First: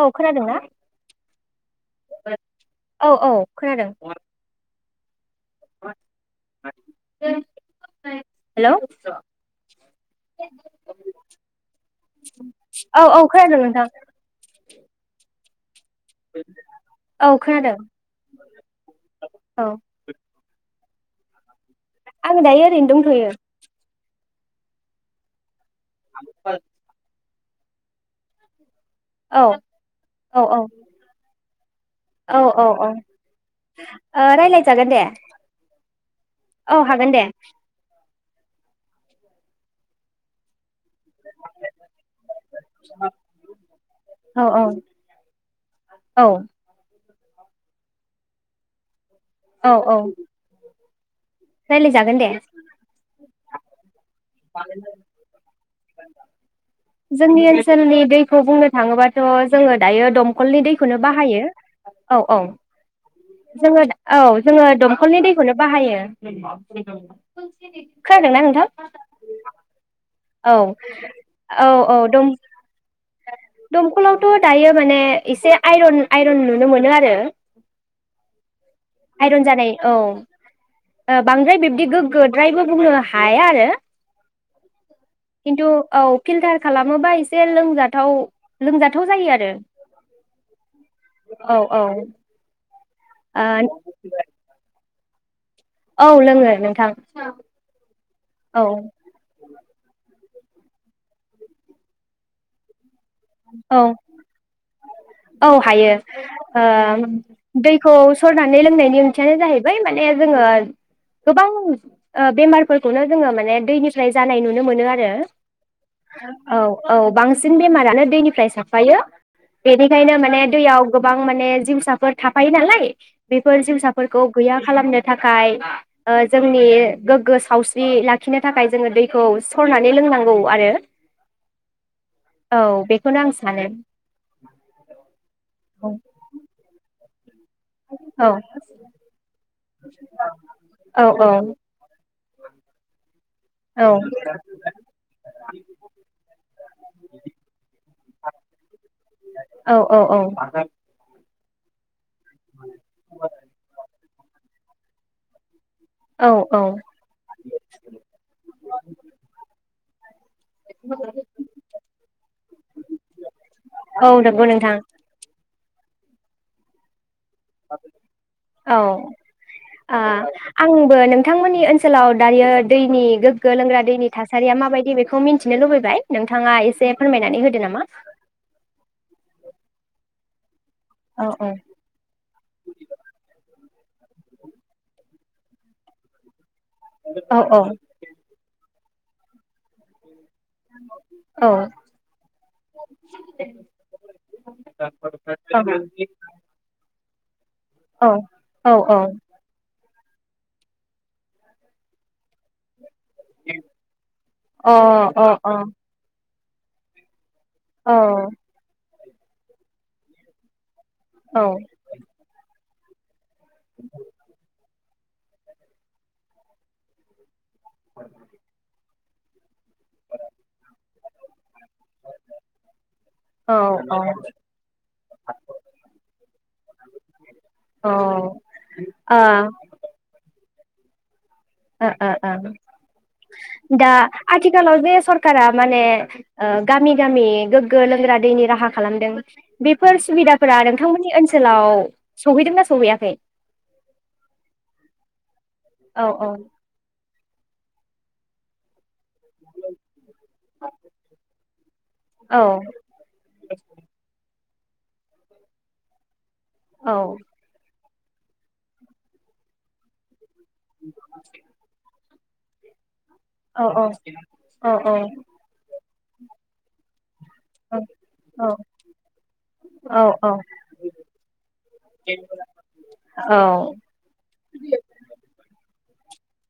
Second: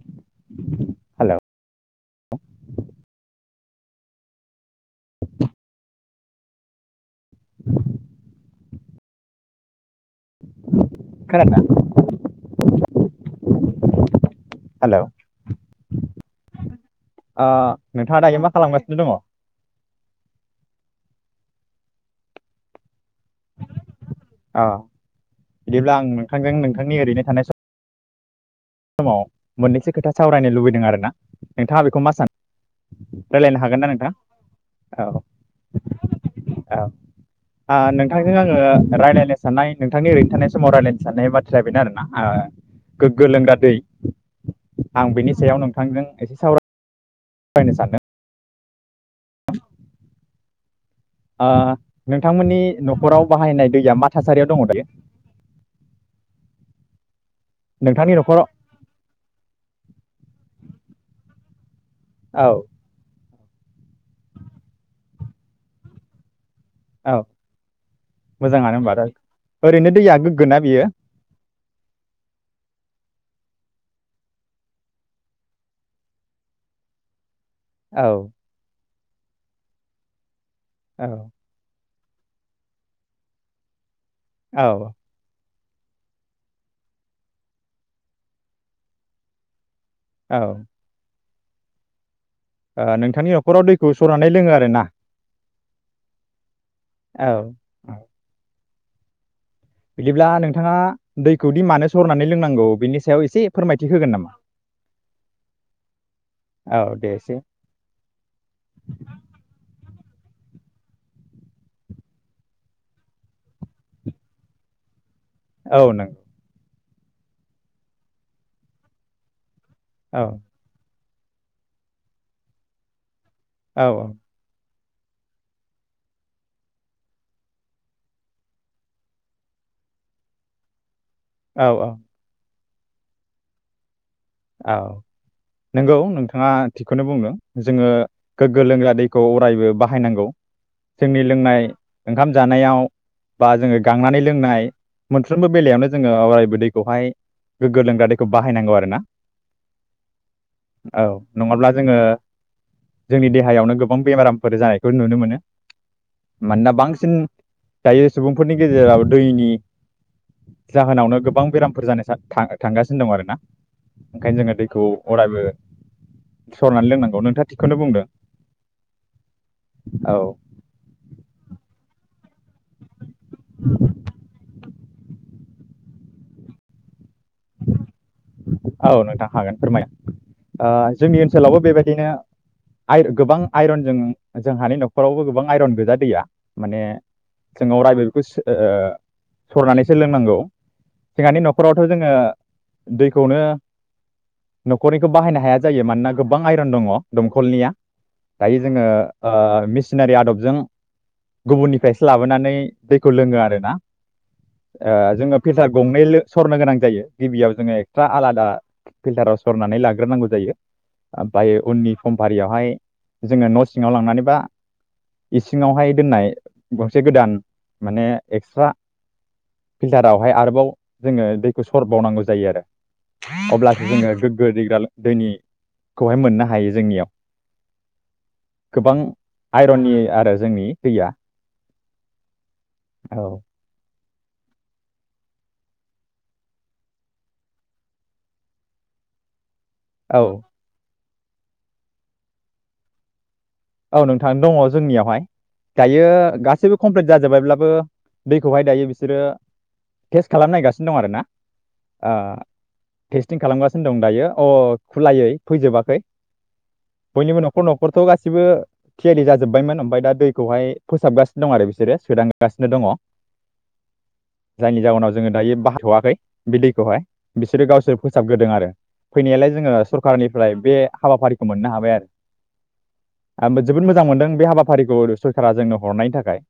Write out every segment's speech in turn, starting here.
औ खोनादोंना हेलौ औ औ खोनादों। हेलौ औ औ खोनादों [unintelligible] नोंथां हेलौ। औ ओ खोनादों नोंथाङा दायो मा खालामगासिनो दङ? औ आं दायो ओरैनो दंथयो। औ बिदिब्ला आं नोंथांजों नोंथांनि ओरैनो थानाय समाव समाव औ मोननैसो खोथा औ सावरायनो लुबैदों आरो ना। नोंथाङा बेखौ मा सानो औ औ औ रायलायनो हागोन ना नोंथां ओ रायलायजागोन दे औ औ हागोन दे। ओ नोंथांजों आङो रायलायनो साननाय नोंथांनि ओरैनो थानाय समाव रायलायनो साननाय बाथ्राया बेनो आरोना गोग्गो लोंग्रा दै दै औ औ आं बेनि सायाव नोंथांजों औ एसे सावराय रायनो सानदों औ औ। आ रायलायजागोन दे नोंथांमोननि न'खराव बाहायनाय दैया मा थासारियाव दङ दायोे जोंनि ओनसोलनि दैखौ बुंनो थाङोबाथ' जोङो दायो दमखलनि दैखौनो बाहायो औ -औ जोङो औ जोङो दंखलनि दैखौनो बाहायो औ खोनादोंना नोंथां मोजाङानो होमबा ओरैनो दैया गोगो ना बियो औ-औ दम दमखलावथ' दायो माने एसे आइरन-आइरन नुनो मोनो आरो औ आइरन जानाय औ औ बांद्राय बिब्दि गोगो गोद्रायबो बुंनो हाया आरो औ खिन्थु औ फिल्टार खालामोबा एसे लोंजाथाव -लोंजाथाव जायो आरो औ औ-औ ओ नोंथांनि न'खराव दैखौ सरनानै लोङो आरोना औ लोंङो नोंथां औ -औ औ बिदिब्ला नोंथाङा दैखौ दि मानो सरनानै लोंनांगौ बेनि सायाव एसे फोरमायथि होगोन नामा? औ-औ हायो आ औ दे एसे दैखौ सरनानै लोंनायनि ओंथियानो जाहैबाय माने जोङो गोबां बेमारफोरखौनो जोङो माने दैनिफ्राय जानाय नुनो मोनो आरो औ नों औ औ बांसिन बेमारानो दैनिफ्राय साबफायो बेनिखायनो औ माने दैयाव गोबां माने जिउसाफोर थाफायो नालाय बेफोर औ जिउसाफोरखौ गैया खालामनो थाखाय ओ जोंनि गोग्गो सावस्रि लाखिनो थाखाय जोङो दैखौ सरनानै लोंनांगौ आरो। औ औ। औ बे। बेखना आं सानो। औ नंगौ नोंथाङा थि। बेखौनो बुंनो। ओ जोङो औ गोग्गो लोंग्रा दैखौ अरायबो। बाहायनांगौ औ जोंनि औ लोंनाय। ओंखाम जानायाव। बा जोङो औ गांनानै लोंनाय मोनफ्रोमबो बेलायावनो जोङो अरायबो दैखौहाय गोग्गो लोंग्रा दैखौ बाहायनांगौ आरोना। औ औ औ [inaudible] औ नङाब्ला जोङो जोंनि देहायावनो गोबां बेमारामफोर जानायखौ नुनो मोनो। औ औ मानोना बांसिन दायो सुबुंफोरनि गेजेराव दैनि जाहोनावनो गोबां बेरामफोर जानाय थांगासिनो दं आरो ना। औ ओंखायनो नंगौ जोङो नोंथां दैखौ अरायबो। [inaudible] सरनानै लोंनांगौनो। [inaudible] औ ओह औ आंबो नोंथांमोननि ओनसोलाव। दायो दैनि गोग्गो लोंग्रा दैनि थासारिया माबायदि। दे बेखौ मिथिनो लुबैबाय नोंथाङा एसे फोरमायनानै होदो नामा। औ नोंथां हागोन फोरमायनो। ओ जोंनि औ औ ओनसोलावबो बेबायदिनो आइर गोबां। आइरनजों जोंहानि नखरावबो गोबां आइरन गोजा दैया। माने औ जोंनाव रायबाय [unintelligible] फोस ओ। सरनानैसो लोंनांगौ। जोंहानि औ औ नखरावथ जोङो दै। ओ औ नखरनिखौ बाहायनो हाया जायो मानोना गोबां आइरन दङ। [inaudible] खलनिया दायो औ जोङो औ ओ मिस। मिसनारि आदबजों गुबुननिफ्रायसो लाबोनानै। दैखौ लोङो आरोना अ ओ अ जोङो अ फिल्टार गंनै लो। सरनो गोनां जायो गिबियाव जों। औ आलादा। फिल्टाराव सरनानै लाग्रोनांगौ जायो। औ ओ ओमफ्राय उननि समफारियावहाय। जोंङो न' सिङाव लांनानैबा इसिङावहाय दोननाय गंसे गोदान माने एक्सट्रा फिल्टारावहाय आरोबाव जोंङो दै सर बावनांगौ जायो आरो ओ अब्लासो जोंङो गोग्गो दैग्रा दैनिखौहाय मोननो हायो जोंनियाव ओ गोबां ओ आइरननि आरो जोंनि दैया ओ ओ ओ औ दा आथिखालाव जे सरखारा माने गामि गामि गोग्गो लोंग्रा दैनि राहा खालामदों । बेफोर औ सुबिदाफोरा नोंथांमोन नि ओनसोलाव सहैदोंना सहैयाखै? औ नोंथां दंङ जोंनियावहाय । दायो औ औ गासैबो कमप्लिट जाजोबबायब्लाबो दैखौहाय दायो बि सोरो टेस्ट खालामनो नायगासिनो दं आरोना ओ औ टेस्टिं खालामगासिनो दं दायो । अ खुलायै फैजोबाखै औ बयनिबो न'खर न'ख हरथ'गास थिबो थियारि जाजोब्बायमोन ओमफाय दा दै खौहाय फोसाबगासिनो दं आरो बिसोरो । सोदांगासिनो दंङ औ औ । औ जायनि औ जाहोनाव जोंङो दायो बाहाथ'आ खै बिदैखौहाय बिसोरो औ गावसोर फोसाबग्रोदों आरो फैनायालाय जोंङो औ सरखारारनिफ्राय बे हाबाफारिखौ मोननो हाबाय आरो । आंबो जोबोद मोजां मोनदों बे हाबाफारिखौ सरखारा जों जोंनो हरनाय थाख गाय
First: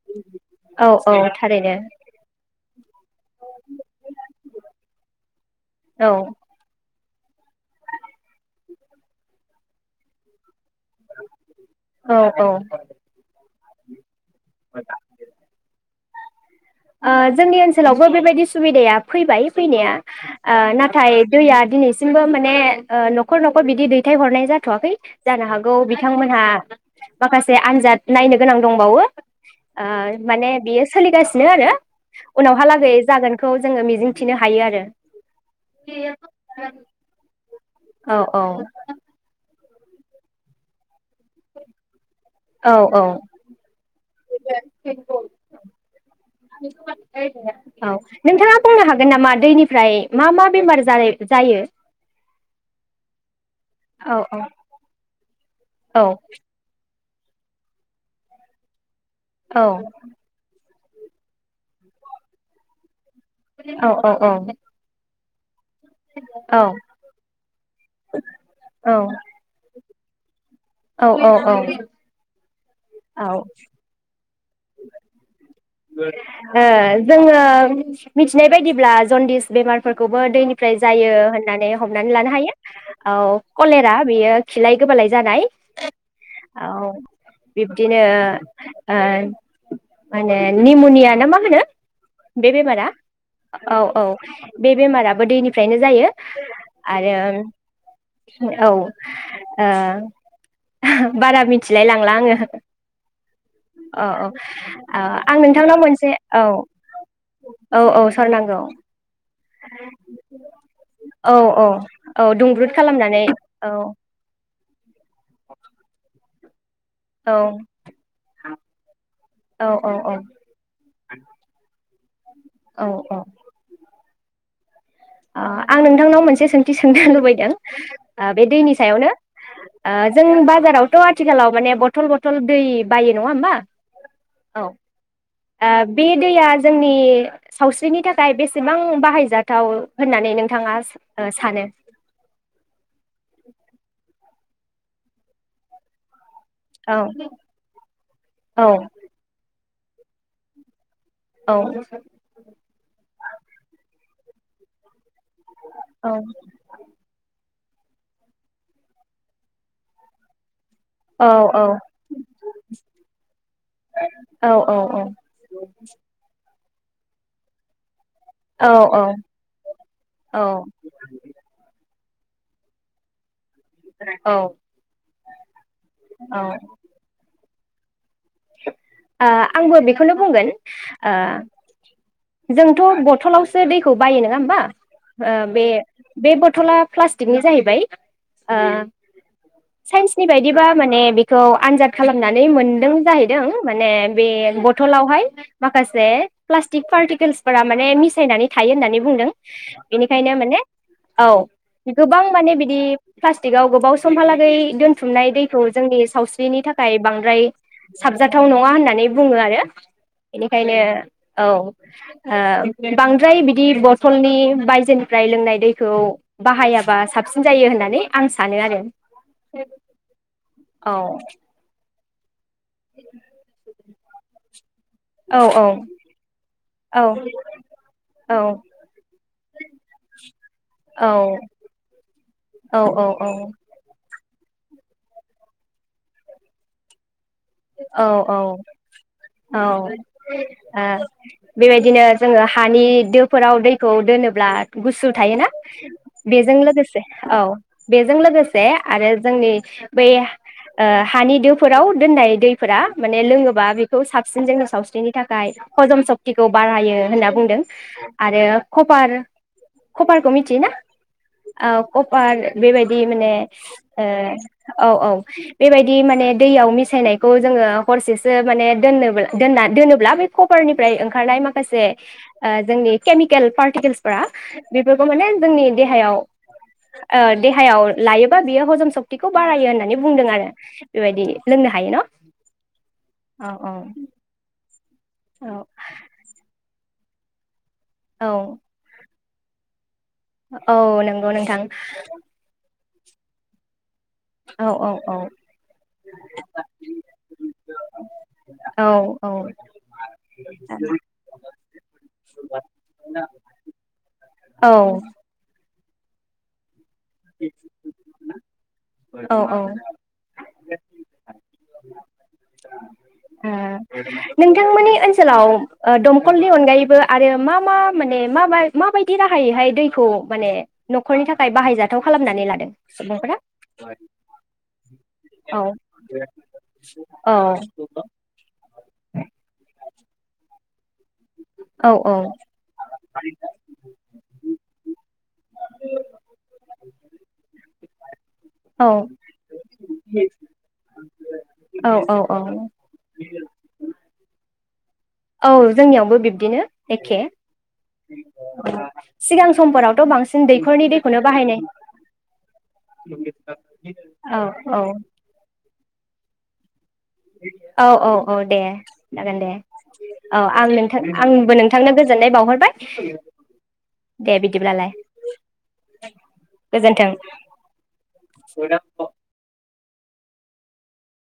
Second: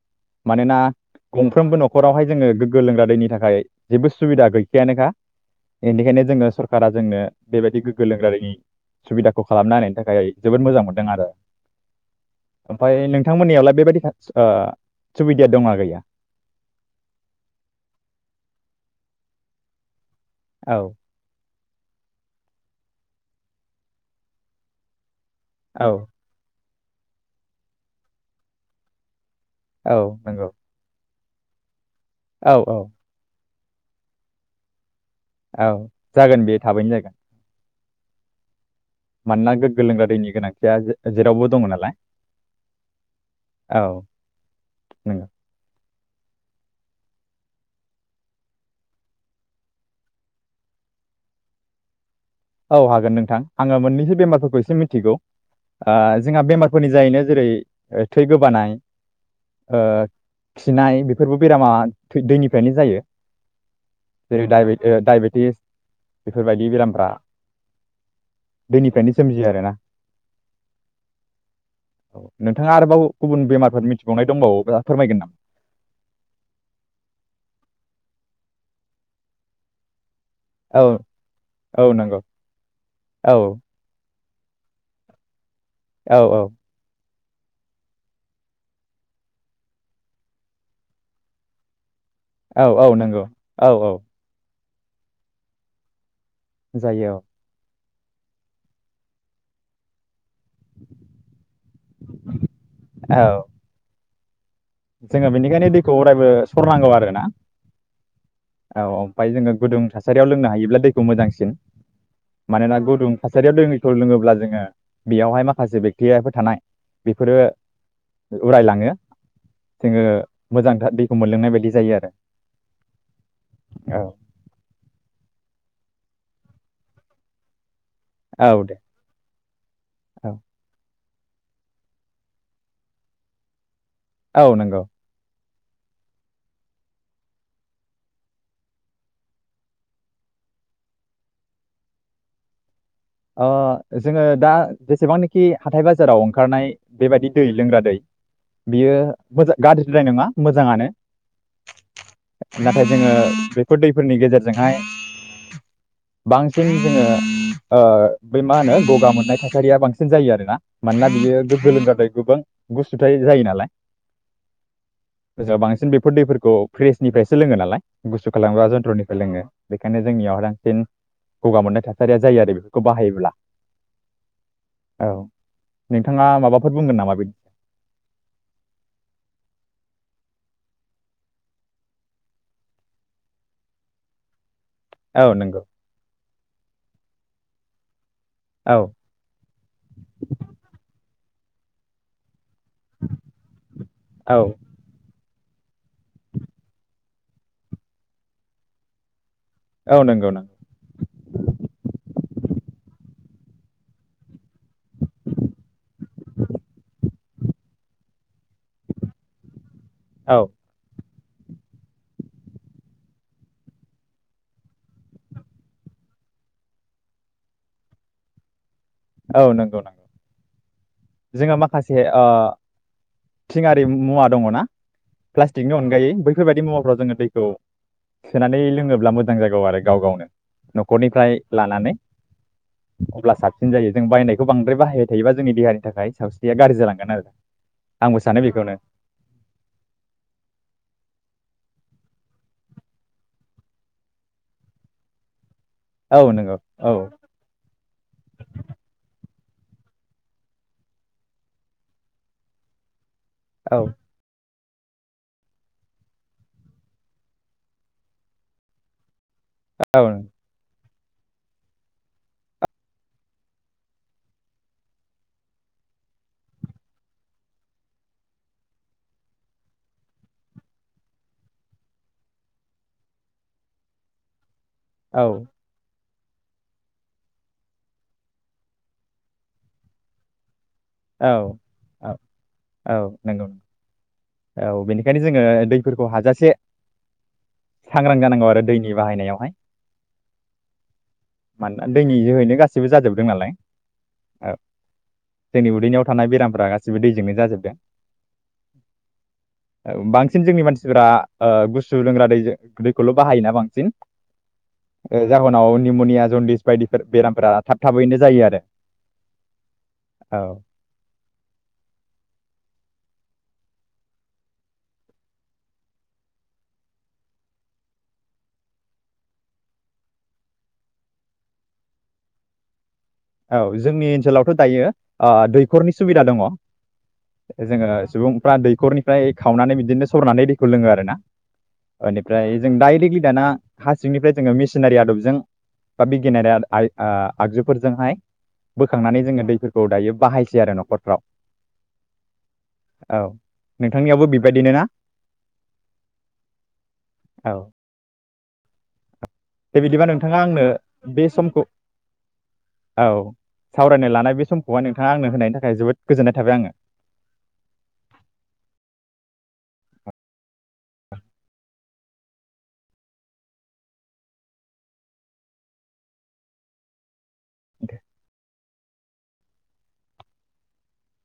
मानोना औ औ थारैनो गंफ्रोमबो न'खरावहाय जोंङो गोग्गो लोंग्रा दैनि थाखाय जेबो सुबिदा गैखायानोखा एनदिखायनो जोंङो सरकारा जोंनो बेबायदि गोग्गो लोंग्रा दैनि सुबिदाखौ खालामना होनायनि थाखाय जोबोद मोजां मोनदों आरो । औ औ औ ओमफाय नोंथांमोननियावलाय बेबायदि थाच ओ सुबिदाया दंङ गैया? आ जोंनि ओनसोलावबो बेबायदि सुबिदाया फैबाय फैनाया आ औ नाथाय दैया दिनैसिमबो माने न'खर न'खर बिदि दैथाय हरनाय जाथ'वाखै जानो हागौ औ बिथांमोनहा माखासे आनजाद नायनो गोनां दंबावो ओ औ नंगौ माने बियो सोलिगासि नो आरो । औ औ उनावहालागै जागोन खौ जोङो मिजिंथिनो हायो आरो । औ जागोन बे थाबैनो जागोन। औ औ। मानोना गोगो लोंग्रा दैनि गोनांथिया जे-जेरावबो दङ नालाय। औ औ। औ औ नंगौ नोंथाङा बुंनो हागोन नामा दैनिफ्राय मा मा बेमार जायो जायो। औ हागोन नोंथां आङो मोननैसो औ औ बेमारफोरखौ एसे मिथिगौ ओ औ जोंहा बेमारफोरनि जायैनो जेरै थै गोबानाय। औ। ओ खिनाय बेफोरबो बेरामा दैनिफ्रायनो जायो। औ औ जेरै डायबिद ओ डायबिद। [unintelligible] औ बेफोरबायदि बेरामफोरा दैनिफ्रायनो सोमजियो आरो ना। [unintelligible] औ औ औ। थाङा आरोबाव गुबुन बेमारफोर मिथिबावनाय। दंबावो फोरमायगोन ओ जोङो मिथिनाय बायदिब्ला जदिस बेमारफोर। खौबो दैनिफ्राय नामा औ जायो होननानै औ हमनानै नंगौ लानो हायो औ कलेरा बेयो। खिलाय गोबालाय जानाय। औ। बिब्दिनो ओय। माने निम'निया ना मा होनो। बे औ बेमारा औ नंगौ औ औ। बे बेमाराबो दैनिफ्रायनो जायो। जायो आरो औ ओ बारा मिथिलाय लांला आङो औ अ औ। जोङो आं बेनिखायनो नोंथांनाव दैखौ मोनसे अरायबो औ सरनांगौ आरो औ औ सरनांगौ। ओमफ्राय जोङो गुदुं थासारियाव लोंनो हायोब्ला दैखौ औ मोजांसिन औ औ दुंब्रुद मानोना गुदुं खालामनानै थासारियाव औ दैखौ लोङोब्ला जोङो बेयावहाय माखासे बेकटेरियाफोर थानाय । बेफोरो औ उरायलाङो। औ औ जोङो औ मोजांथार दैखौ मोनलोंनाय बायदि जायो आरो औ औ । औ अ आं नोंथांनाव मोनसे सोंथि सोंनोसो लुबैदों ओ बे औ दैनि दे सायावनो ओ जों औ बाजाराव थ' आथिखालाव माने बथल बथल दै बायो नङा होमबा? औ नंगौ । ओ बे दैया जोंनि सावस्रिनि थाखाय बेसेबां बाहायजाथाव होननानै नोंथाङा सा सानो? अ जोङो दा जेसेबांनोखि हाथाय बाजाराव ओंखार ओंखारनाय औ बेबायदि दै लोंग्रा दै औ बियो मोजां गाज्रि द्राय नङा मोजाङानो औ । नाथाय जोङो बेफोर दै फोरनि गेजेरजोंहाय औ बांसिन जोङो ओ बै मा होनो गगा मोननाय थासारिया बांसिन जायो आरो ना मानोना औ बियो औ गोलोमज गोबां गुसुथ जायो नालाय औ औ ज बांसिन बेफोर दैफोरखौ फ्रेसनिफ्रायसो लोङो नालाय । गुसु खालामोबा औ जन्थ्रनिफ्राय लोङो बेखायनो जोंनियाव औ बांसिन गगा मोननाय थाखाय सारिया जायो आरो बेखौ बाहायोब्ला ओ औ नोंथाङा माबाफोर बुंगोन नामा बिद ओ आंबो बेखौनो बुंगोन ओ जोंथ' बथलावसो दैखौ बायो नङा होमबा? औ ओ बे नंगौ बे बद बथला प्लास्टिकनि जाहैबाय । ओ औ साइन्सनि बायदिबा माने बे खौ आनजाद खालामनानै मोनदो । माने बे औ बथलावहाय माखासे प्लास्टिक पार्टिकेल्सफोरा माने मिसायनानै थायो होननानै बुंदों। औ नंगौ बेनिखायनो नंगौ माने औ गोबां माने बिदि प्लास्टिकआव गोबाव समहालागै दोनथुमनाय दैखौ जोंनि सावस्रिनि थाखाय बांद्राय साबजाथाव नङा होननानै बुङो आरो औ बेनिखायनो औ ओ बांद्राय बिदि बथलनि बायजोनिफ्राय लोंनाय दैखौ बाहायाबा साबसिन जायो होननानै आं सानो आरो औ नंगौ औ से ओ [unintelligible] हारिम मुवा दङना? औ प्लास्टिकनि अनगायै बैफोरबायदि मुवाफोराव औ जोङो दैखौ औ सोनानै लोङोब्ला मोजां जागौ आरो गाव गावनो न'खरनिफ्राय औ लानानै औ अब्ला साबसिन जायो जों बायनाय बांद्राय बाहायबाय थायोबा जोंनि देहानि थाखाय सावस्रिया गाज्रि जालांगोन आरो । औ औ औ ओ बेबायदिनो जोङो हानि दोफोराव दैखौ दोनोब्ला गुसु थायोना? औ नंगौ बेजों लोगोसे औ बेजों लोगोसे आरो जोंनि बै ओ हानि दोफोराव दोननाय दैफोरा माने लोङोबा औ बेखौ साबसिन [unintelligible] सावस्रिनि थाखाय हजम सक्तिखौ बारायो होनना बुंदों आरो कपार औ खपार खौ मिथियो ना? औ कपार बेबायदि माने ओ औ औ बेबायदि माने दैयाव मिसायनाय खौ जोङो हरसेसो माने दोननोब्ला दोनना दोनोब्ला बे कपारनिफ्राय ओंखारनाय माखासे जोंनि केमिकेल पार्टिकेल्सफोरा बेफोरखौ औ माने जोंनि देहायाव ओ देहायाव लायोबा बियो हजम सक्तिखौ बारायो होननानै बुंदों आरो । बेबायदि औ लोंनो हायो न' । औ नंगौ । औ बेनि खायनो जोङो औ दैफोरखौ हाजासे सांग्रां औ जानांगौ आरो दैनि बाहायनायाव । [unintelligible] औ नों मानोना दैनि जोहैनो गासि बो जाजोबदों नालाय । औ जोंनि उदैनियाव थानाय बेरामफोरा गासिबो दैजोंनो जाजोबदों । औ औ औ बांसिन जोंनि मानसिफोरा ओ गुसु लोंग्रा दैजो दैखौल' बाहायोना बांसिन । जाहोनाव निमनिया जनदिस बायदि बेरामफोरा थाब थाबैनो जायो आरो । औ औ औ ओ नोंथांमोननि ओनसोलाव ओ दमखलनि अनगायैबो आरो मा मा माने मा मा बायदि राहायैहाय दैखौ माने न'खरनि थाखाय बाहायजाथाव खालामनानै लादों? सुबुंफोरा औ जोंनि ओनसोलावथ' दायो आ औ दैखरनि सुबिदा दङ औ । जोङो सुबुंफ्रा दैखरनिफ्राय खावनानै बिदिनो सरनानै दै खुरलोङो आरो ना औ ओनिफ्राय जों डायरेक्टलि दाना हासिंनिफ्राय जोङो मेसिनारि आदबजों बा बिगियानारि [unintelligible] आइ आगजुफोरजोंहाय औ बोखांनानै जोङो दैफोरखौ दायो बाहायसै आरो न'खरफ्राव। औ औ औ औ नोंथांनियावबो बिबाय बिदिनो ना? औ जोंनियावबो बिब्दिनो एखे औ [inaudible] सिगां दे बिदिबा समफोरावथ' नोंथाङा बांसिन आंनो दैखरनि दैखौनो बे समखौ बाहायनाय औ सावरायनो लानाय औ बे समखौहाय औ नोंथाङा आंनो होनायनि थाखाय जोबोद गोजोननाय थाबाय आङो, औ औ औ दे जागोन दे औ आं नोंथां आंबो नोंथांनो गोजोननाय बाउहरबाय दे बिदिब्लालाय गोजोनथों। [unintelligible]